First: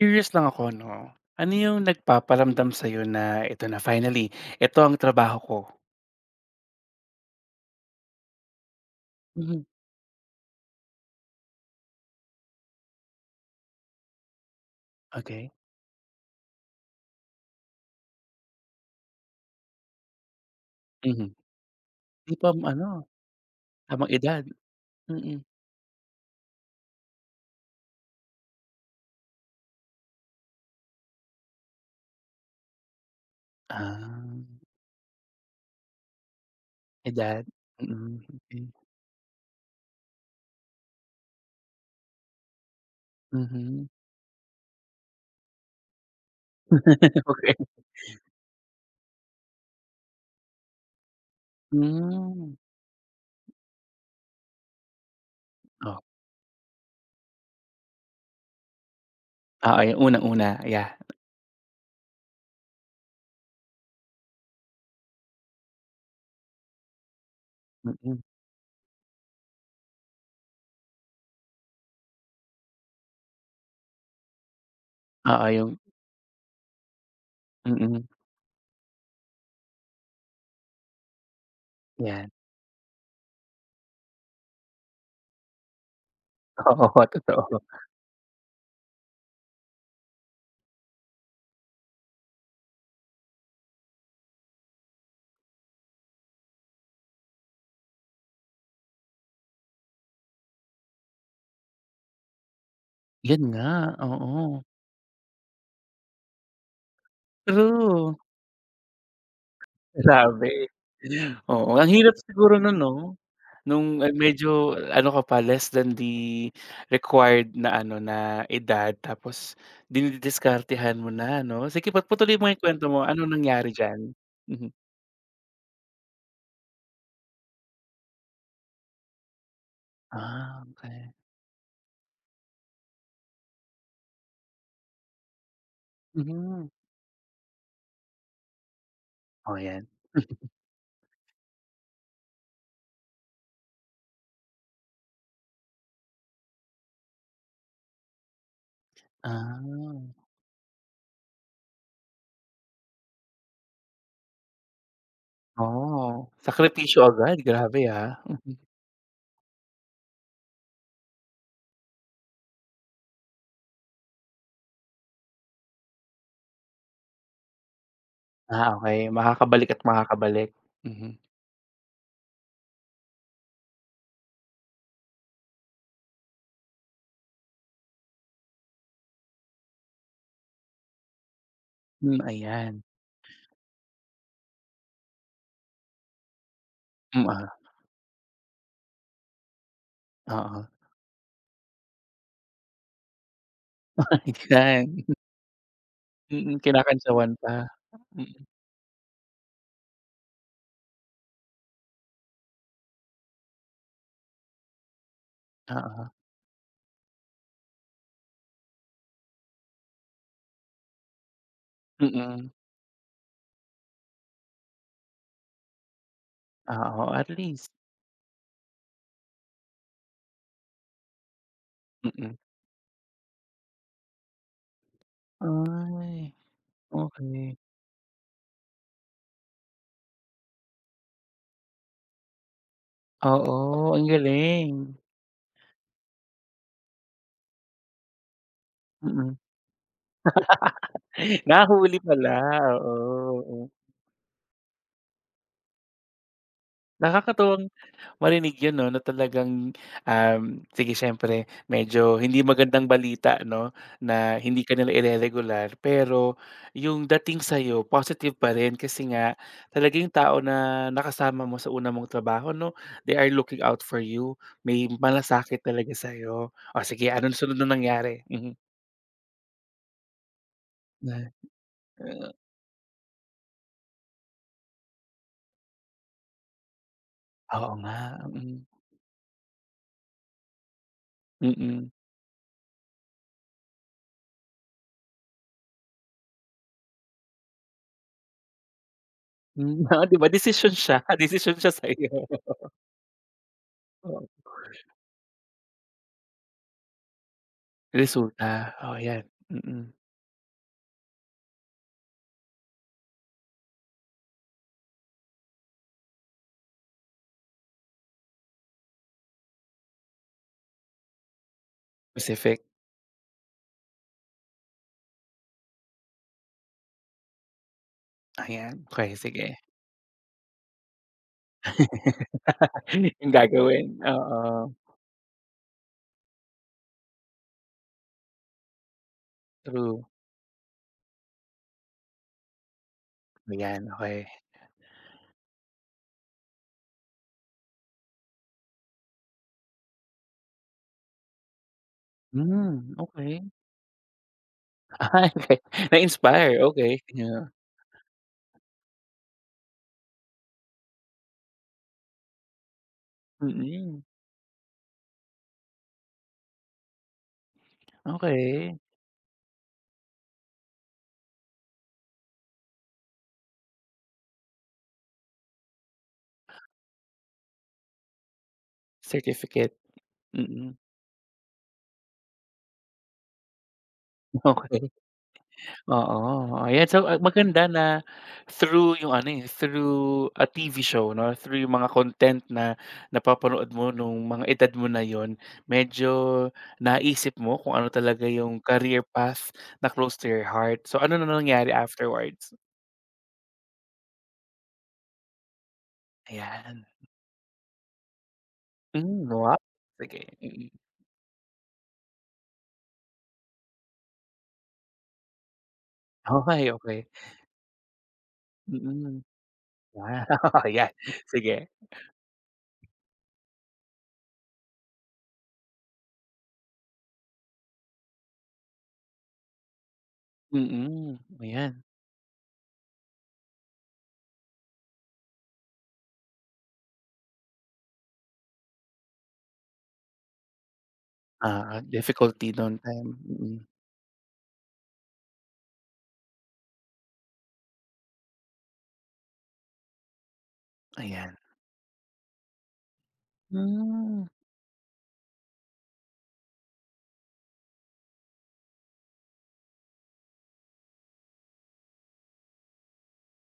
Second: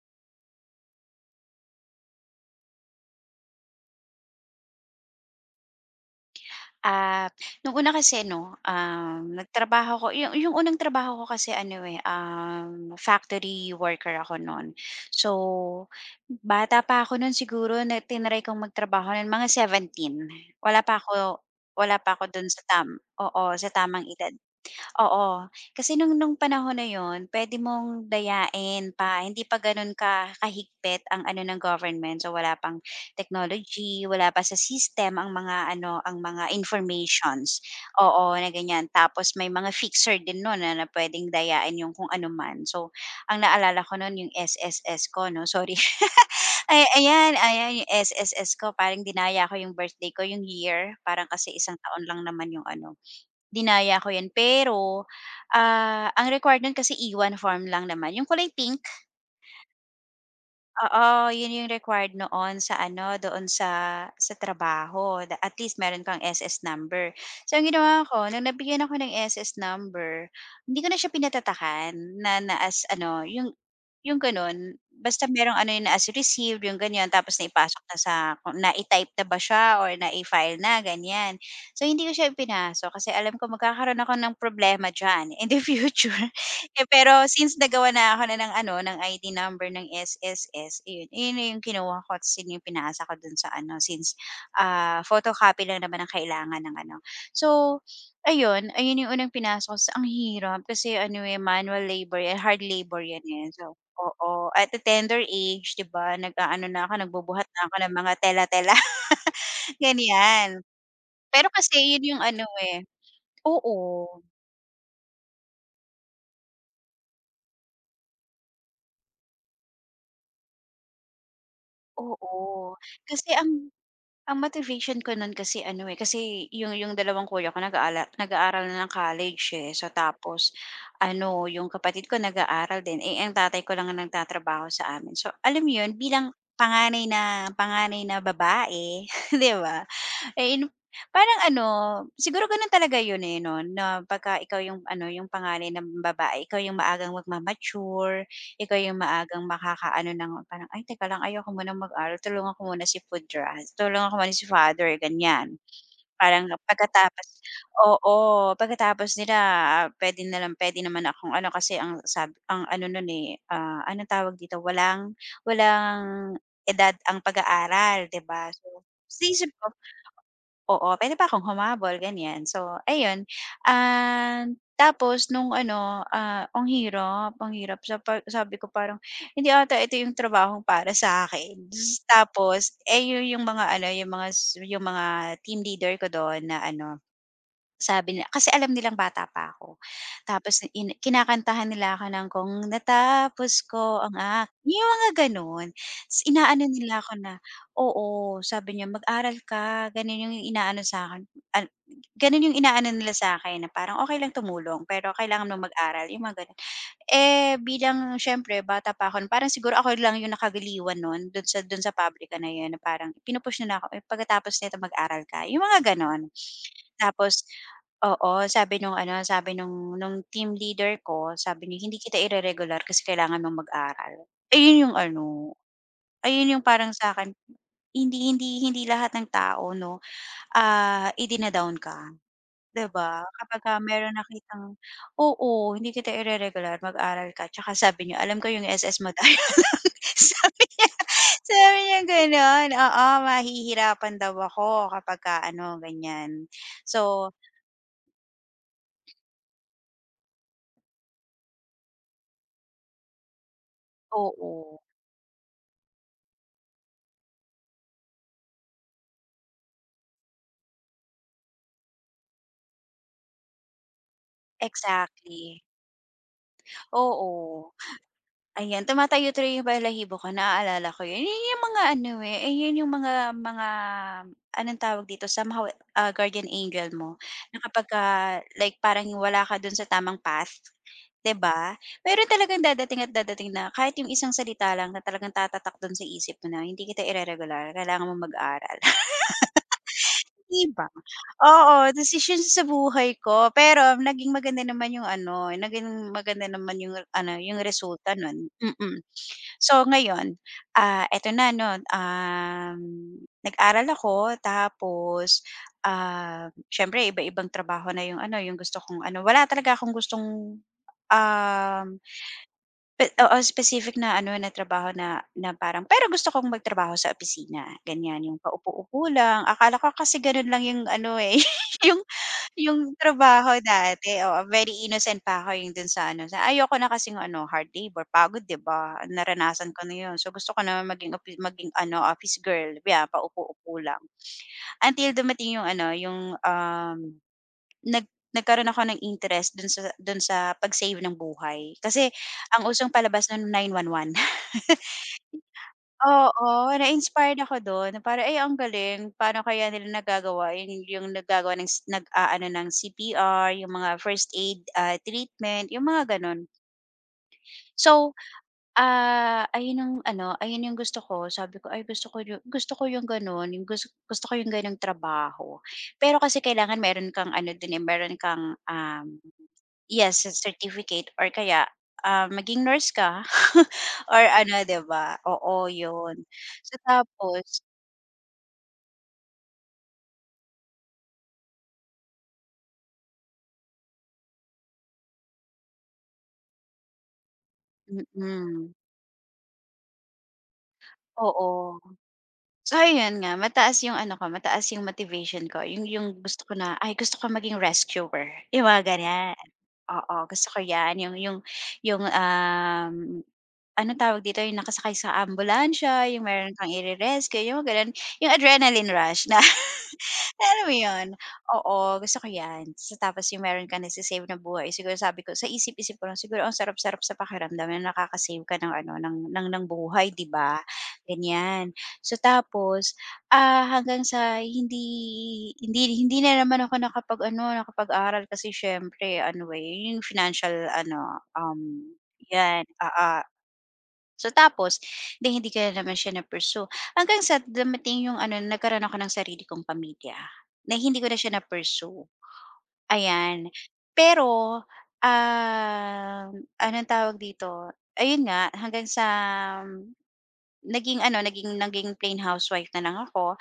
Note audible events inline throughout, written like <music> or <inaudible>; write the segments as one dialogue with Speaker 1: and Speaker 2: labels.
Speaker 1: Curious lang ako 'no, ano yung nagpaparamdam sa'yo na ito na finally, ito ang trabaho ko?
Speaker 2: Ah, nung una kasi 'no,
Speaker 1: Mhm.
Speaker 2: nagtrabaho ko yung unang trabaho ko kasi ano, eh, factory worker ako no'n. So,
Speaker 1: Okey,
Speaker 2: bata pa ako no'n siguro na tinry kong magtrabaho no'n mga 17. Wala pa
Speaker 1: mhm.
Speaker 2: ako Wala pa ako
Speaker 1: 'Di
Speaker 2: do'n
Speaker 1: pa
Speaker 2: sa tam
Speaker 1: ano,
Speaker 2: oo, sa tamang
Speaker 1: tamang
Speaker 2: edad.
Speaker 1: edad? Mm.
Speaker 2: Oo, kasi nung panahon na yon, pwede mong dayain pa, hindi pa gano'n ka kahigpit ang ano ng government. So, wala pang technology,
Speaker 1: Ah,
Speaker 2: wala pa sa system ang mga ano, ang mga
Speaker 1: edad?
Speaker 2: informations.
Speaker 1: Mm,
Speaker 2: Oo, na
Speaker 1: okey.
Speaker 2: ganyan. Tapos may mga fixer din nun na na puwedeng dayain yung kung ano man. So, ang naalala
Speaker 1: Mhm.
Speaker 2: ko nun yung SSS ko 'no, sorry. <laughs> Ay,
Speaker 1: <laughs>
Speaker 2: ayan,
Speaker 1: Okey.
Speaker 2: ayan yung SSS ko parang dinaya ko yung birthday ko, yung year. Parang kasi isang taon lang naman
Speaker 1: Hmm,
Speaker 2: yung ano. Dinaya ko 'yan pero,
Speaker 1: oh,
Speaker 2: ah, ang required nun kasi E-1 form lang naman, yung collecting.
Speaker 1: oo, yung unang-una, yeah,
Speaker 2: Oo, yun yung required noon sa ano, doon sa trabaho da, at least meron kang SS number. So ang ginawa
Speaker 1: mm.
Speaker 2: ko nung nabigyan ako ng SS number, hindi ko na siya pinatatakan na na as ano, yung gano'n. Basta
Speaker 1: Oo,
Speaker 2: merong ano
Speaker 1: yung
Speaker 2: yun na as received, yung ganyan, tapos naipasok na
Speaker 1: mm,
Speaker 2: sa kung nai-type na ba siya or nai-file na, ganyan. So, hindi ko siya
Speaker 1: 'yan.
Speaker 2: ipinasok kasi alam ko magkakaroon ako ng problema diyan in the <laughs> future. Eh,
Speaker 1: Oo, <laughs>
Speaker 2: pero since
Speaker 1: totoo.
Speaker 2: nagawa na ako na ng ano, ng ID number ng SSS, yun iyon na yung kinuha ko tapos yun yung pinasa ko dun sa ano since, ah, photocopy lang naman ang kailangan ng ano. So, ayun, ayun yung unang pinasok ko ta's ang hirap kasi ano, eh, manual labor yan, hard labor yan,
Speaker 1: 'Yun
Speaker 2: eh.
Speaker 1: nga,
Speaker 2: So, oo,
Speaker 1: oo.
Speaker 2: at the tender age, 'di ba, nag-aano na ako, nagbubuhat na ako ng mga
Speaker 1: True,
Speaker 2: tela-tela, <laughs> ganyan.
Speaker 1: grabe.
Speaker 2: Pero kasi
Speaker 1: Oo, ang
Speaker 2: yun
Speaker 1: hirap
Speaker 2: yung ano,
Speaker 1: siguro nun
Speaker 2: eh,
Speaker 1: 'no? Nung, ah,
Speaker 2: oo.
Speaker 1: medyo ano ka pa, less than the required na ano, na edad tapos dinidiskartehan mo na 'no? Sige pa patuloy mo yung
Speaker 2: Oo,
Speaker 1: kwento mo,
Speaker 2: kasi
Speaker 1: anong nangyari diyan?
Speaker 2: ang
Speaker 1: Mhm.
Speaker 2: motivation ko nun kasi ano, eh, kasi yung dalawang kuya ko nag-aaral na ng college, eh. So, tapos
Speaker 1: Ah, okey.
Speaker 2: ano, yung kapatid ko nag-aaral din, eh, ang tatay ko lang ang nagtatrabaho sa amin. So, alam mo yun, bilang
Speaker 1: Mhm.
Speaker 2: panganay na babae, <laughs> 'di
Speaker 1: Oh,
Speaker 2: ba?
Speaker 1: 'yan.
Speaker 2: Eh, parang ano, siguro gano'n talaga 'yun, eh, 'no, na pagka ikaw yung ano, yung panganay ng babae, ikaw yung maagang
Speaker 1: Ah,
Speaker 2: makakaano ng parang, "Ay, teka lang ayoko munang mag-aral, tulungan ko muna si father," ganiyan.
Speaker 1: oh,
Speaker 2: Parang
Speaker 1: sakripisyo
Speaker 2: pagkatapos,
Speaker 1: agad, grabe, ah.
Speaker 2: oo,
Speaker 1: Mhm.
Speaker 2: pagkatapos nila, ah, puwede naman akong ano kasi ang sabi ang ano no'n, eh, ah, anong tawag dito, walang walang edad ang pag-aaral, 'di ba?
Speaker 1: Ah,
Speaker 2: So,
Speaker 1: okey,
Speaker 2: iniisip ko,
Speaker 1: makakabalik at makakabalik.
Speaker 2: oo, puwede
Speaker 1: Mhm.
Speaker 2: pa akong humabol ganyan. So, ayun, ah, tapos nung ano, ah, ang hirap sa pa sabi ko parang hindi ata ito yung trabahong para sa sa'kin.
Speaker 1: Hmm,
Speaker 2: Tapos,
Speaker 1: ayan.
Speaker 2: eh, yun yung mga ano, yung mga team leader ko doon na ano,
Speaker 1: Hmm, ah,
Speaker 2: sabi nila kasi alam nilang bata pa ako. Tapos
Speaker 1: oo.
Speaker 2: kinakantahan nila ako ng kung natapos ko ang ak
Speaker 1: <laughs>
Speaker 2: yung
Speaker 1: Ayan,
Speaker 2: mga gano'n. Ta's
Speaker 1: mm,
Speaker 2: inaano nila ako
Speaker 1: kinakantsawan
Speaker 2: na,
Speaker 1: pa. Mm,
Speaker 2: oo, sabi niya, "Mag-aral ka." Gano'n yung inaano sa'kin, an gano'n yung inaano nila sa akin na parang okay lang tumulong pero kailangan mo mag-aral,
Speaker 1: oo.
Speaker 2: yung mga gano'n. Eh, bilang siyempre bata pa ako nun, parang siguro ako lang yung nakagaliwan nun dun sa pabrika
Speaker 1: Mm,
Speaker 2: na yun na parang pinu-push nila ako, "Uy, pagkatapos nito mag-aral ka." Yung mga gano'n.
Speaker 1: oo, at
Speaker 2: Tapos,
Speaker 1: least
Speaker 2: oo, sabi nung ano, sabi nung team leader ko, sabi niya, "Hindi kita
Speaker 1: mm.
Speaker 2: regular kasi kailangan mong mag-aral." Ayun yung ano,
Speaker 1: Ay,
Speaker 2: ayun yung parang sa akin
Speaker 1: okey.
Speaker 2: hindi hindi hindi lahat ng tao 'no, ah, idina-down ka. 'Di ba?
Speaker 1: Oo,
Speaker 2: Kapagka
Speaker 1: ang
Speaker 2: meron
Speaker 1: galing.
Speaker 2: nakitang, oo, hindi kita ireregular, mag-aral ka tsaka sabi niya, alam ko yung SS mo dahil
Speaker 1: Mm.
Speaker 2: <laughs> sabi niya
Speaker 1: <laughs>
Speaker 2: sabi
Speaker 1: Nahuli
Speaker 2: niyang
Speaker 1: pala,
Speaker 2: gano'n, oo,
Speaker 1: oo, oo.
Speaker 2: mahihirapan daw ako kapagka ano, ganyan. So,
Speaker 1: Nakakatuwang marinig 'yun 'no, na talagang, um, sige siyempre medyo hindi magandang balita 'no, na hindi ka
Speaker 2: oo,
Speaker 1: nila ireregular pero yung dating sa'yo positive pa rin kasi nga talaga yung tao na nakasama mo sa una mong trabaho 'no, they are looking out for you, may
Speaker 2: exactly,
Speaker 1: malasakit talaga sa'yo. O sige, ano sunod na
Speaker 2: oo.
Speaker 1: nangyari? Mhm.
Speaker 2: Ayan, tumatayo-tayo yung balahibo ko, naaalala ko yun. Yun yung mga ano,
Speaker 1: Hmm.
Speaker 2: eh, ayun yung mga anong tawag dito, somehow, ah, guardian angel mo na
Speaker 1: Oo nga,
Speaker 2: kapagka
Speaker 1: mm,
Speaker 2: like parang wala ka dun sa tamang path, 'di ba?
Speaker 1: mm. <laughs>
Speaker 2: Meron talagang dadating at dadating na kahit yung isang salita lang na talagang tatatak dun sa isip mo na, "Hindi kita ireregular, kailangan mo mag-aral."
Speaker 1: Hmm, ah, 'di ba
Speaker 2: 'Di
Speaker 1: desisyon
Speaker 2: ba?
Speaker 1: siya, <laughs> desisyon siya
Speaker 2: Oo,
Speaker 1: sa'yo.
Speaker 2: desisyon sa buhay ko, pero
Speaker 1: Oo,
Speaker 2: naging maganda naman yung ano, naging maganda naman yung ano, yung resulta nun.
Speaker 1: resulta, oh,
Speaker 2: Mm.
Speaker 1: 'yan,
Speaker 2: So
Speaker 1: mm.
Speaker 2: ngayon, ah, eto na 'no, nag-aral ako tapos, ah, siyempre iba-ibang trabaho na yung ano, yung gusto kong ano, wala talaga akong gustong, um
Speaker 1: Pacific,
Speaker 2: Oo, specific na ano, na trabaho na na parang pero gusto kong magtrabaho sa opisina, ganyan. Yung
Speaker 1: ayan,
Speaker 2: paupo-upo
Speaker 1: okey
Speaker 2: lang,
Speaker 1: sige.
Speaker 2: akala ko kasi gano'n lang yung ano, eh, <laughs> yung yung
Speaker 1: <laughs> Yung
Speaker 2: trabaho
Speaker 1: gagawin,
Speaker 2: dati, oo.
Speaker 1: oo,
Speaker 2: Very innocent pa ako yung dun sa ano, sa ayoko na kasing ano, hard labor, pagod 'di ba? Naranasan ko na
Speaker 1: true,
Speaker 2: 'yun. So, gusto ko na maging ano, office girl, yeah, paupo-upo
Speaker 1: ayan,
Speaker 2: lang.
Speaker 1: okey.
Speaker 2: Until dumating yung ano, yung, um Nag nagkaroon ako ng interest dun sa pag-save ng buhay. Kasi ang usong
Speaker 1: Hmm,
Speaker 2: palabas
Speaker 1: okey.
Speaker 2: nun 911.
Speaker 1: <laughs>
Speaker 2: <laughs>
Speaker 1: Ay, okey,
Speaker 2: Oo,
Speaker 1: na-inspire, okey,
Speaker 2: na-inspired
Speaker 1: yeah,
Speaker 2: ako dun na parang, "Ay ang galing, paano kaya nila nagagawa yung naggagawa ng s nag-aano ng CPR, yung mga
Speaker 1: mm,
Speaker 2: first aid, ah, treatment," yung mga ganun. So,
Speaker 1: okey,
Speaker 2: ah, ayun ang ano, ayun yung gusto ko. Sabi ko, "Ay gusto ko yung ganun, yung gusto gusto ko yung gano'ng trabaho." Pero kasi kailangan meron kang ano dun, eh, meron kang,
Speaker 1: certificate,
Speaker 2: Yes, sa
Speaker 1: mm,
Speaker 2: certificate or kaya, ah, maging nurse ka <laughs> or
Speaker 1: <laughs>
Speaker 2: ano, 'di
Speaker 1: okey.
Speaker 2: ba? Oo, 'yun.
Speaker 1: Oo,
Speaker 2: So,
Speaker 1: ayan. So, ah,
Speaker 2: tapos,
Speaker 1: maganda na through yung ano, eh, through a TV show 'no, through yung mga content na napapanood mo nung mga edad mo na yon medyo naisip mo kung ano talaga yung
Speaker 2: mm,
Speaker 1: career path na close to your heart. So, ano na nangyari
Speaker 2: oo.
Speaker 1: afterwards?
Speaker 2: So, ayun nga mataas 'yung ano ko, mataas 'yung motivation ko, 'yung gusto ko na,
Speaker 1: Ayan.
Speaker 2: "Ay gusto ko maging rescuer," 'yung mga
Speaker 1: Hmm,
Speaker 2: ganiyan.
Speaker 1: wow.
Speaker 2: Oo,
Speaker 1: Sige,
Speaker 2: gusto ko
Speaker 1: mm.
Speaker 2: 'yan, 'yung, anong tawag dito, 'yung nakasakay sa ambulansya, 'yung meron kang
Speaker 1: Okey, okey.
Speaker 2: ire-rescue, 'yung mga gano'n, 'yung adrenaline
Speaker 1: Mm.
Speaker 2: rush na.
Speaker 1: Ah, <laughs>
Speaker 2: Alam mo
Speaker 1: ayan,
Speaker 2: 'yun?
Speaker 1: sige.
Speaker 2: Oo, gusto ko 'yan. So, tapos yung meron kang nase-save na buhay siguro sabi ko sa isip-isip ko lang siguro ang sarap-sarap sa pakiramdam na nakaka-save ka ng ano, ng buhay, 'di ba?
Speaker 1: Mm,
Speaker 2: Ganyan.
Speaker 1: ayan.
Speaker 2: So, tapos, ah, hanggang sa hindi hindi hindi na naman ako nakapag-ano, nakapag-aral kasi siyempre ano, eh, yung financial ano,
Speaker 1: Oo, difficulty
Speaker 2: 'yan,
Speaker 1: no'n time.
Speaker 2: ah.
Speaker 1: Mm,
Speaker 2: So tapos, hindi ko na naman siya na-pursue. Hanggang sa dumating yung ano, nagkaroon ako ng sarili kong pamilya, na hindi ko na siya
Speaker 1: ayan.
Speaker 2: na-pursue, ayan.
Speaker 1: Hmm,
Speaker 2: Pero, um, anong tawag dito, ayun nga hanggang sa, um, naging ano, naging naging plain housewife na lang ako.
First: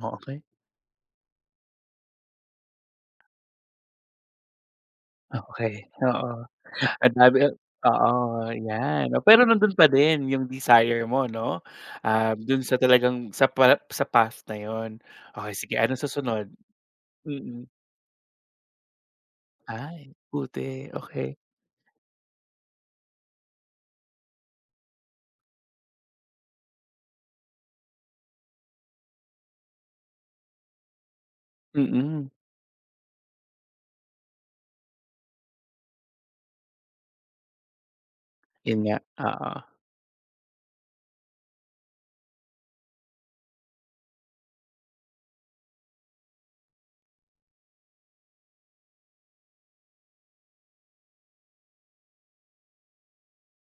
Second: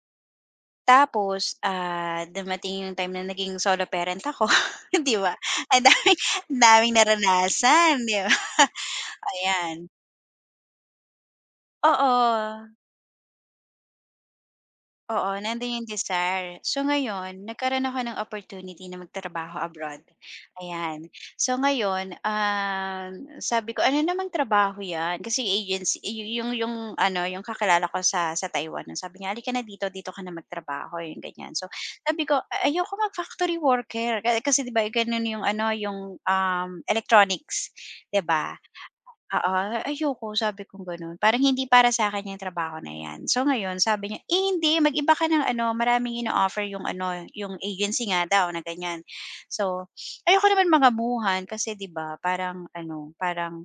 Speaker 1: okey.
Speaker 2: Tapos, ah, dumating yung time na naging solo parent ako, <laughs> 'di ba? Ang
Speaker 1: Okay
Speaker 2: daming
Speaker 1: oo.
Speaker 2: ang daming
Speaker 1: Ang dami ah
Speaker 2: naranasan, 'di ba?
Speaker 1: oo, 'yan. Pero nandun pa
Speaker 2: Ayan,
Speaker 1: din yung desire mo 'no? Ah dun
Speaker 2: oo.
Speaker 1: sa talagang sa pa sa past na yon
Speaker 2: Oo,
Speaker 1: okay sige,
Speaker 2: nando'n yung
Speaker 1: anong susunod?
Speaker 2: desire. So ngayon,
Speaker 1: Mm.
Speaker 2: nagkaroon ako ng opportunity na magtrabaho abroad,
Speaker 1: Ay, buti,
Speaker 2: ayan.
Speaker 1: okay
Speaker 2: So ngayon, sabi ko, "Ano namang trabaho 'yan?" Kasi agency yu yung ano, yung kakilala ko sa Taiwan, sabi niya, alika na dito, dito ka na magtrabaho," yung ganyan. So sabi
Speaker 1: Mm,
Speaker 2: ko, Ayoko mag-factory worker." Kasi 'di ba, gano'n yung ano, yung, electronics, 'di ba?
Speaker 1: yun nga, oo.
Speaker 2: Oo, ayoko sabi kong gano'n, parang hindi para sa'kin yung trabaho na 'yan. So ngayon sabi niya, "Eh, hindi mag-iba ka ng ano, maraming ino-offer yung ano, yung agency nga daw na ganyan." So, ayoko naman mangamuhan kasi 'di ba parang,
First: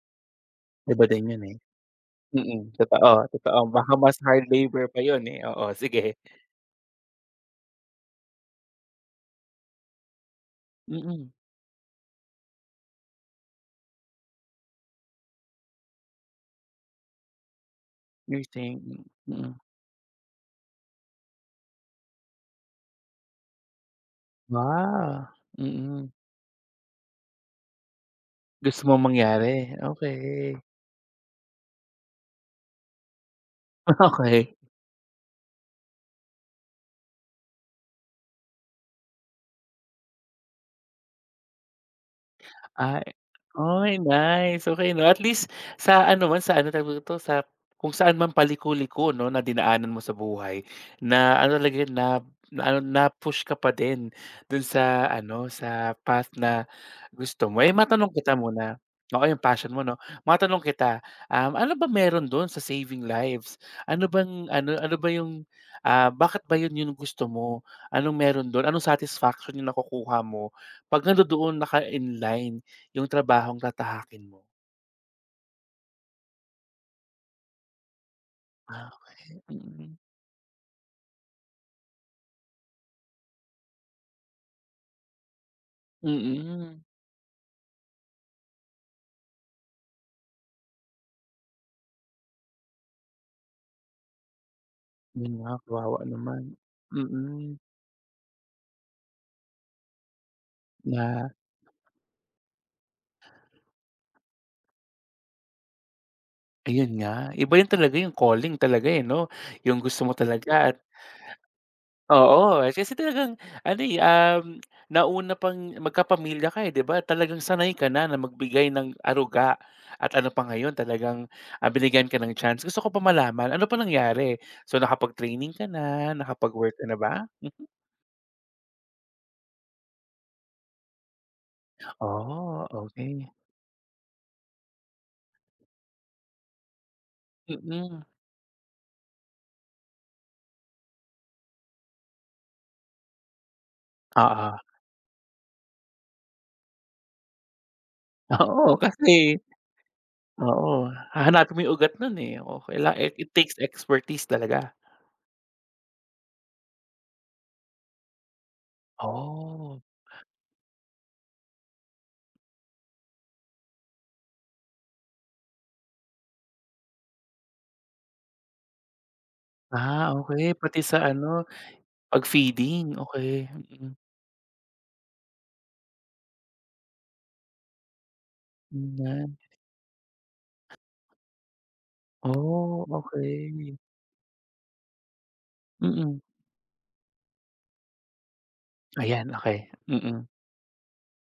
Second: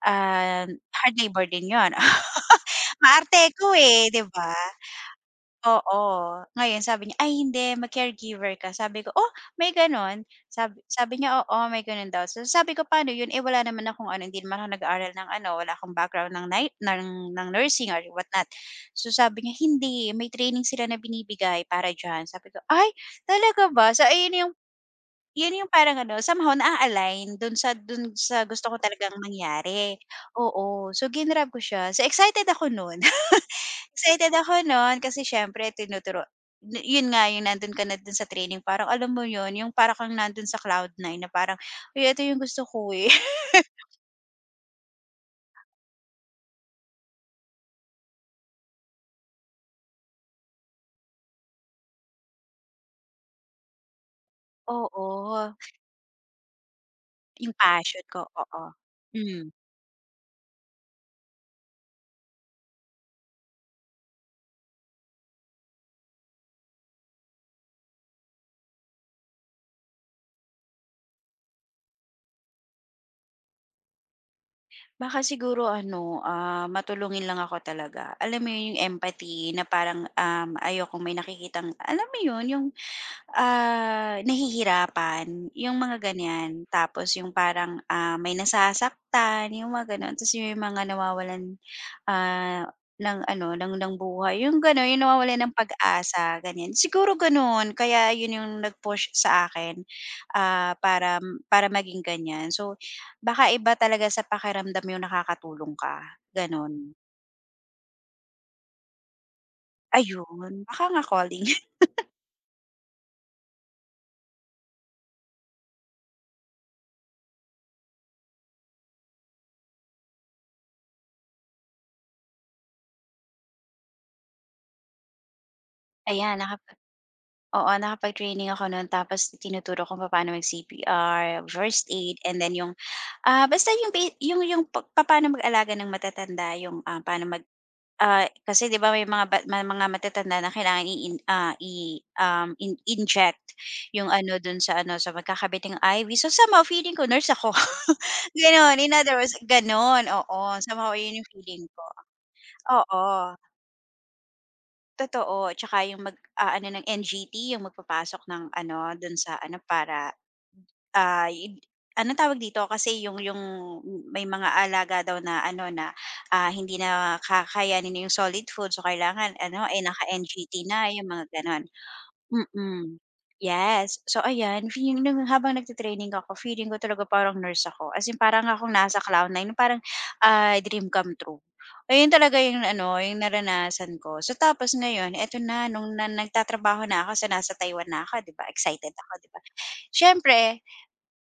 Speaker 2: ah,
Speaker 1: Iba
Speaker 2: hard
Speaker 1: din yun,
Speaker 2: labor
Speaker 1: eh.
Speaker 2: din yon <laughs>
Speaker 1: Mm, totoo,
Speaker 2: Maarte
Speaker 1: totoo.
Speaker 2: ko,
Speaker 1: Baka
Speaker 2: eh,
Speaker 1: mas
Speaker 2: 'di
Speaker 1: hard
Speaker 2: ba?
Speaker 1: labor pa yun, eh, oo,
Speaker 2: Oo,
Speaker 1: sige.
Speaker 2: ngayon sabi niya, "Ay hindi mag-caregiver ka." Sabi ko, "Oh, may gano'n?" Sabi Sabi
Speaker 1: Mm,
Speaker 2: niya, "Oo, may gano'n daw." So sabi ko, "Paano 'yun? Eh, wala naman akong ano, hindi naman ako nag-aaral ng ano, wala akong background ng night ng nursing or whatnot."
Speaker 1: nursing,
Speaker 2: So sabi niya,
Speaker 1: mm.
Speaker 2: "Hindi, may training sila na binibigay para diyan." Sabi ko, "Ay, talaga ba?" So ayun
Speaker 1: Wow!
Speaker 2: yung parang
Speaker 1: Mm.
Speaker 2: ano, somehow naa-align dun sa gusto ko
Speaker 1: Gusto mo
Speaker 2: talagang
Speaker 1: mangyari,
Speaker 2: mangyari,
Speaker 1: okay
Speaker 2: oo. So, ginrab ko siya. So, excited ako nun. <laughs>
Speaker 1: <laughs>
Speaker 2: Excited
Speaker 1: okay
Speaker 2: ako nun kasi siyempre tinuturo na yun nga yung nandun ka na dun sa training parang alam mo yun, yung parang kang nandun sa cloud nine na parang, "Uy, ito yung gusto ko,
Speaker 1: Ay
Speaker 2: eh." <laughs>
Speaker 1: Oy, nice. Okay. 'No, at least sa ano man, sa ano tawag dito, sa kung saan man paliko-liko 'no, na dinaanan mo sa buhay na ano talaga yun, na na ano, na-push ka pa din dun sa ano,
Speaker 2: Oo,
Speaker 1: sa path na gusto
Speaker 2: yung
Speaker 1: mo. Eh,
Speaker 2: passion
Speaker 1: matanong
Speaker 2: ko,
Speaker 1: kita
Speaker 2: oo.
Speaker 1: muna oo, yung
Speaker 2: Hmm,
Speaker 1: passion mo 'no. Matanong kita, ano ba meron dun sa saving lives? Ano bang ano ano ba yung, ah, bakit ba yun yung gusto mo? Anong meron dun? Anong satisfaction yung nakukuha mo 'pag nandodoon naka-inline yung trabahong tatahakin mo.
Speaker 2: Baka siguro ano, ah, matulungin lang ako talaga. Alam mo yun, yung
Speaker 1: Ah.
Speaker 2: empathy na
Speaker 1: Mm,
Speaker 2: parang, ayokong may nakikitang alam mo yun, yung nahihirapan, yung mga ganyan.
Speaker 1: mm.
Speaker 2: Tapos yung parang, ah, may nasasaktan, yung mga gano'n. Tapos yung mga nawawalan, ah, ng ano, ng buhay, yung gano'n, yung
Speaker 1: Yun
Speaker 2: nawawalan
Speaker 1: nga,
Speaker 2: ng
Speaker 1: kawawa
Speaker 2: pag-asa,
Speaker 1: naman.
Speaker 2: ganyan. Siguro
Speaker 1: Mm,
Speaker 2: gano'n, kaya yun yung nag-push sa akin, ah, para
Speaker 1: na
Speaker 2: para maging ganyan. So, baka iba talaga sa pakiramdam yung nakakatulong ka,
Speaker 1: ayun
Speaker 2: gano'n.
Speaker 1: nga, iba yun talaga yung calling talaga, eh, 'no? Yung gusto mo
Speaker 2: Ayun,
Speaker 1: talaga at
Speaker 2: baka nga calling. <laughs>
Speaker 1: oo, eh, kasi talagang ano, eh, nauna pang magkapamilya ka, eh, 'di ba? Talagang sanay ka na na magbigay ng aruga at ano pa ngayon talagang, ah, binigyan ka ng chance. Gusto ko pa malaman, ano pa nangyari? So, nakapag-training ka na,
Speaker 2: Ayan,
Speaker 1: nakapag-work ka na ba? Hmm.
Speaker 2: Nakapag-training ako nun tapos tinuturo kung paano mag-CPR, first aid, and then
Speaker 1: Oh, okey.
Speaker 2: basta yung ba yung pa papaano mag-alaga ng matatanda yung,
Speaker 1: Mm.
Speaker 2: kasi 'di ba may mga matatanda na kailangan i ah, i um, in inject yung ano
Speaker 1: Oo,
Speaker 2: dun sa ano, sa magkakabit ng IV. So, somehow feeling ko nurse ako, <laughs>
Speaker 1: oo
Speaker 2: gano'n. In
Speaker 1: kasi
Speaker 2: other words, gano'n, oo,
Speaker 1: oo,
Speaker 2: somehow yun yung
Speaker 1: hahanapin mo
Speaker 2: feeling
Speaker 1: yung
Speaker 2: ko,
Speaker 1: ugat nun, eh, oo kaila it
Speaker 2: oo.
Speaker 1: takes expertise talaga.
Speaker 2: Totoo, tsaka ano ng NGT, yung magpapasok ng ano dun sa ano
Speaker 1: Oh,
Speaker 2: para, ah, id anong tawag dito kasi yung may mga alaga daw na ano na, hindi na kakayanin yung solid food so kailangan ano, eh,
Speaker 1: ah, okey
Speaker 2: naka-NGT
Speaker 1: pati
Speaker 2: na
Speaker 1: sa
Speaker 2: yung mga
Speaker 1: ano,
Speaker 2: gano'n. Mm.
Speaker 1: pag-feeding, okey, mm,
Speaker 2: Yes. So ayan, feeling nung habang nagte ako, feeling ko talaga parang nurse ako. As in parang akong
Speaker 1: yun
Speaker 2: nasa
Speaker 1: nga.
Speaker 2: cloud nine, dream come true. Ayun talaga yung
Speaker 1: Oh,
Speaker 2: ano, yung
Speaker 1: okey,
Speaker 2: naranasan ko. So tapos ngayon, eto na nung na
Speaker 1: mm,
Speaker 2: nagtatrabaho na ako, sa nasa Taiwan na ako, 'di ba, excited ako, 'di
Speaker 1: ayan
Speaker 2: ba?
Speaker 1: okey, mm.
Speaker 2: Siyempre,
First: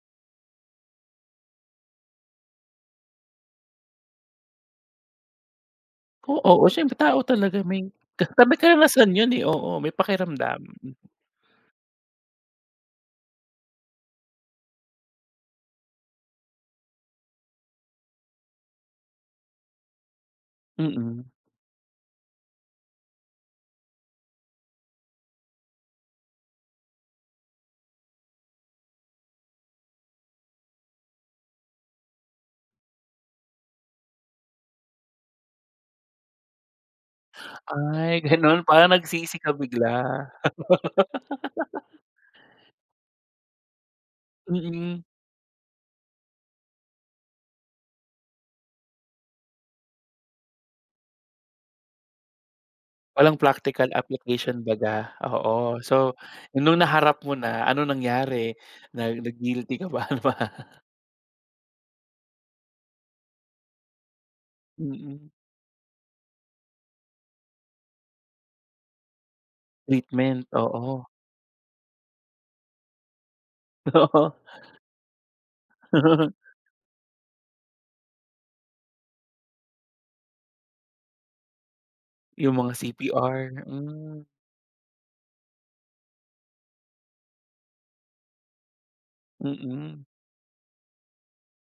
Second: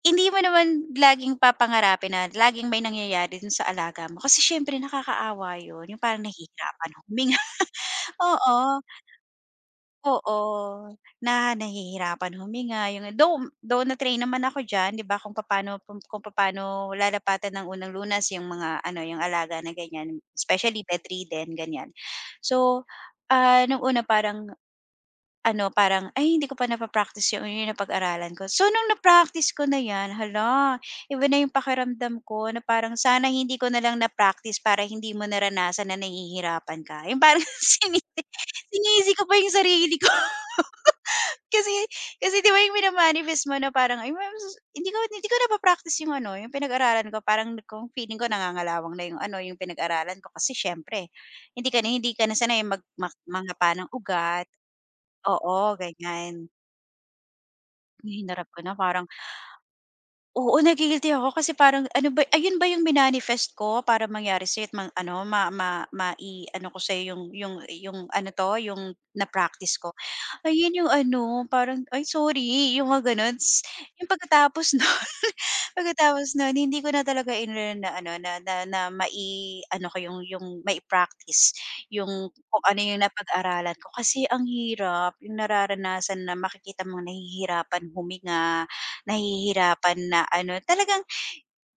Speaker 2: hindi mo naman laging papangarapin na laging may nangyayari dun sa alaga mo kasi siyempre nakakaawa yun, yung parang
Speaker 1: Oo, oo
Speaker 2: nahihirapan
Speaker 1: siyempre tao
Speaker 2: huminga.
Speaker 1: talaga may
Speaker 2: <laughs>
Speaker 1: ka may
Speaker 2: Oo.
Speaker 1: karanasan yun, eh, oo may
Speaker 2: Oo,
Speaker 1: pakiramdam,
Speaker 2: na nahihirapan huminga yung though though na-train naman ako diyan 'di ba kung paano kung papaano lalapatan ng unang lunas yung mga ano, yung alaga na ganyan, especially
Speaker 1: mm.
Speaker 2: bedridden ganyan. So, nung una parang ano, parang, "Ay hindi ko pa napa-practice yung napag-aralan ko." So nung na-practice ko na 'yan, hala, iba na yung pakiramdam ko na parang sana hindi ko na lang na-practice para hindi mo naranasan na nahihirapan ka, yung parang <laughs>
Speaker 1: Ay ganun parang
Speaker 2: Sinaisi ko pa
Speaker 1: nagsisi ka
Speaker 2: yung sarili ko.
Speaker 1: bigla,
Speaker 2: <laughs> Kasi kasi 'di ba yung mina-manifest mo na parang, "Ay ma'am sus," hindi ko
Speaker 1: mm.
Speaker 2: hindi ko na pa practice yung ano, yung pinag-aralan ko parang kung feeling ko nangangalawang na yung ano, yung pinag-aralan ko kasi siyempre hindi ka na sanay mag mak
Speaker 1: Walang
Speaker 2: mangapa
Speaker 1: practical
Speaker 2: ng ugat.
Speaker 1: application baga,
Speaker 2: Oo,
Speaker 1: oo. So,
Speaker 2: ganyan.
Speaker 1: nung naharap mo na, ano
Speaker 2: Hinarap
Speaker 1: nangyari?
Speaker 2: ko na parang.
Speaker 1: Nag-guilty ka ba? <laughs> Ano ba?
Speaker 2: Oo, nagi-guilty ako kasi parang ano ba ayun ba yung minanifest ko para mangyari sa'yo at mang ano
Speaker 1: Mm,
Speaker 2: ma ma ma i ano ko sa'yo yung ano 'to, yung na-practice ko.
Speaker 1: treatment,
Speaker 2: Ayun yung
Speaker 1: oo,
Speaker 2: ano, parang, "Ay sorry," yung mga gano'n. Tas yung
Speaker 1: oo.
Speaker 2: pagkatapos <laughs> nun, pagkatapos
Speaker 1: <laughs>
Speaker 2: nun hindi ko na talaga in-learn na ano, na na na mai-ano ko yung mai-practice yung
Speaker 1: Yung
Speaker 2: kung
Speaker 1: mga
Speaker 2: ano yung
Speaker 1: CPR,
Speaker 2: napag-aralan ko.
Speaker 1: hmm,
Speaker 2: Kasi ang hirap, yung nararanasan na makikita mong nahihirapan huminga. Nahihirapan
Speaker 1: mm.
Speaker 2: na ano, talagang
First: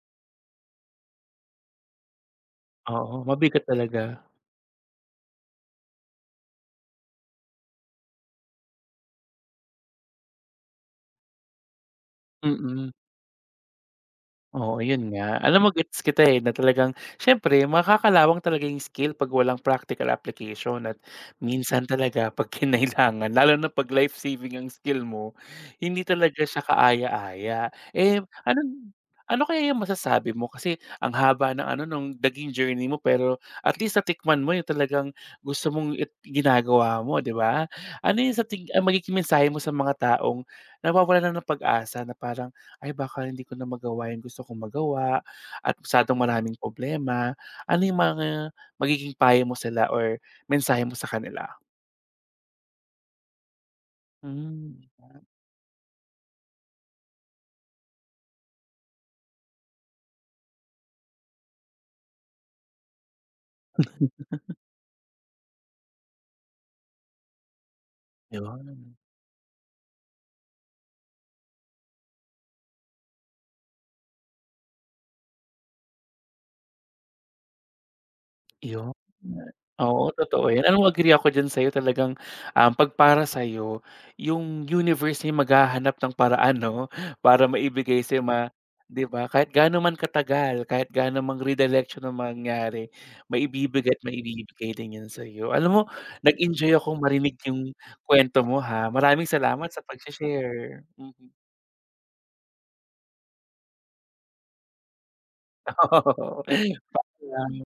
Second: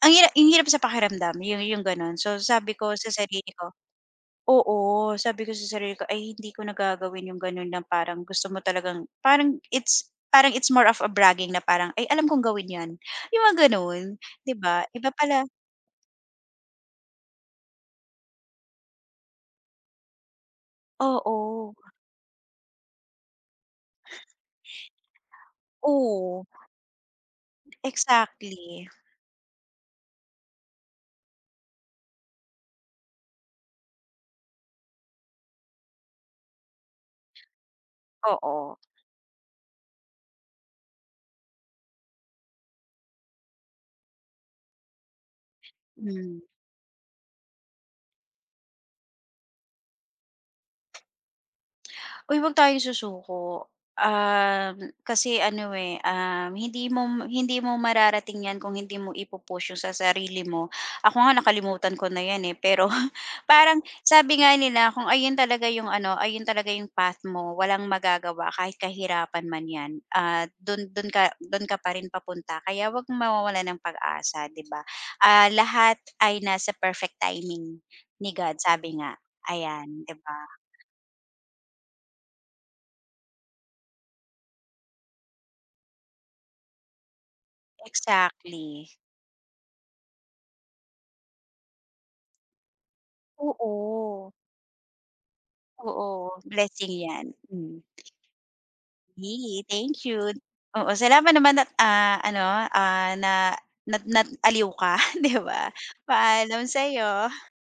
Speaker 2: ang hirap sa pakiramdam yung gano'n. So sabi ko sa
Speaker 1: Oo,
Speaker 2: sarili
Speaker 1: mabigat
Speaker 2: ko,
Speaker 1: talaga,
Speaker 2: oo, sabi ko sa sarili ko, "Ay hindi ko nagagawin yung gano'n na parang gusto mo talagang," parang it's more of a bragging na parang, "Ay alam kong gawin 'yan."
Speaker 1: mm.
Speaker 2: Yung mga gano'n, 'di
Speaker 1: Oo,
Speaker 2: ba? Iba
Speaker 1: yun nga.
Speaker 2: pala,
Speaker 1: Alam mo gets kita, eh, na talagang siyempre makakalawang talaga yung skill 'pag walang practical application at
Speaker 2: oo.
Speaker 1: minsan talaga <laughs> 'pag kinailangan lalo na 'pag life saving ang skill mo, hindi talaga
Speaker 2: Oo,
Speaker 1: siya kaaya-aya. Eh, ano
Speaker 2: exactly.
Speaker 1: ano kaya yung masasabi mo kasi ang haba ng ano nung naging journey mo pero at least natikman mo yung talagang gusto mong it ginagawa mo, 'di ba? Ano yung sa ting
Speaker 2: Oo,
Speaker 1: ah, magiging mensahe mo sa mga taong nawawalan na ng pag-asa na parang ay baka hindi ko na magawa yung gusto kong magawa at masyadong
Speaker 2: hmm.
Speaker 1: maraming problema. Ano yung mga magiging payo mo sila or mensahe mo sa kanila?
Speaker 2: Uy, wag tayong susuko.
Speaker 1: Hmm,
Speaker 2: Um, kasi ano, eh, hindi mo mararating 'yan kung hindi mo ipu-push 'yung sa sarili mo. Ako nga nakalimutan ko na 'yan, eh, pero <laughs> parang
Speaker 1: <laughs>
Speaker 2: sabi nga nila kung ayun talaga 'yung ano, ayun talaga 'yung path mo, walang magagawa kahit
Speaker 1: 'yon.
Speaker 2: kahirapan man 'yan, dun dun ka pa rin papunta. Kaya wag mawawalan ng pag-asa, 'di ba? Ah, lahat ay nasa perfect timing ni God,
Speaker 1: Yun.
Speaker 2: sabi nga. Ayan, 'di
Speaker 1: Oo,
Speaker 2: ba?
Speaker 1: totoo yan. Alam mo agree ako diyan sa'yo talagang, pagpara para sa'yo, yung universe ay maghahanap ng paraan 'no, <laughs> para maibigay sa'yo ma
Speaker 2: Exactly.
Speaker 1: 'di ba? Kahit gaano man katagal, kahit gaano mang redilection ang mangyari, maibibigay at
Speaker 2: Oo,
Speaker 1: maibibigay din yan sa'yo. Alam mo,
Speaker 2: oo.
Speaker 1: nag-enjoy
Speaker 2: Blessing
Speaker 1: akong
Speaker 2: 'yan,
Speaker 1: marinig
Speaker 2: hmm.
Speaker 1: yung kwento mo ha. Maraming
Speaker 2: Ye
Speaker 1: salamat sa
Speaker 2: thank you.
Speaker 1: pagse-share.
Speaker 2: Oo,
Speaker 1: Mhm.
Speaker 2: salamat naman at, ano, ah, na na nag aliw ka, <laughs> 'di ba?
Speaker 1: <laughs> Oo.
Speaker 2: Paalam sa'yo.
Speaker 1: Paalam.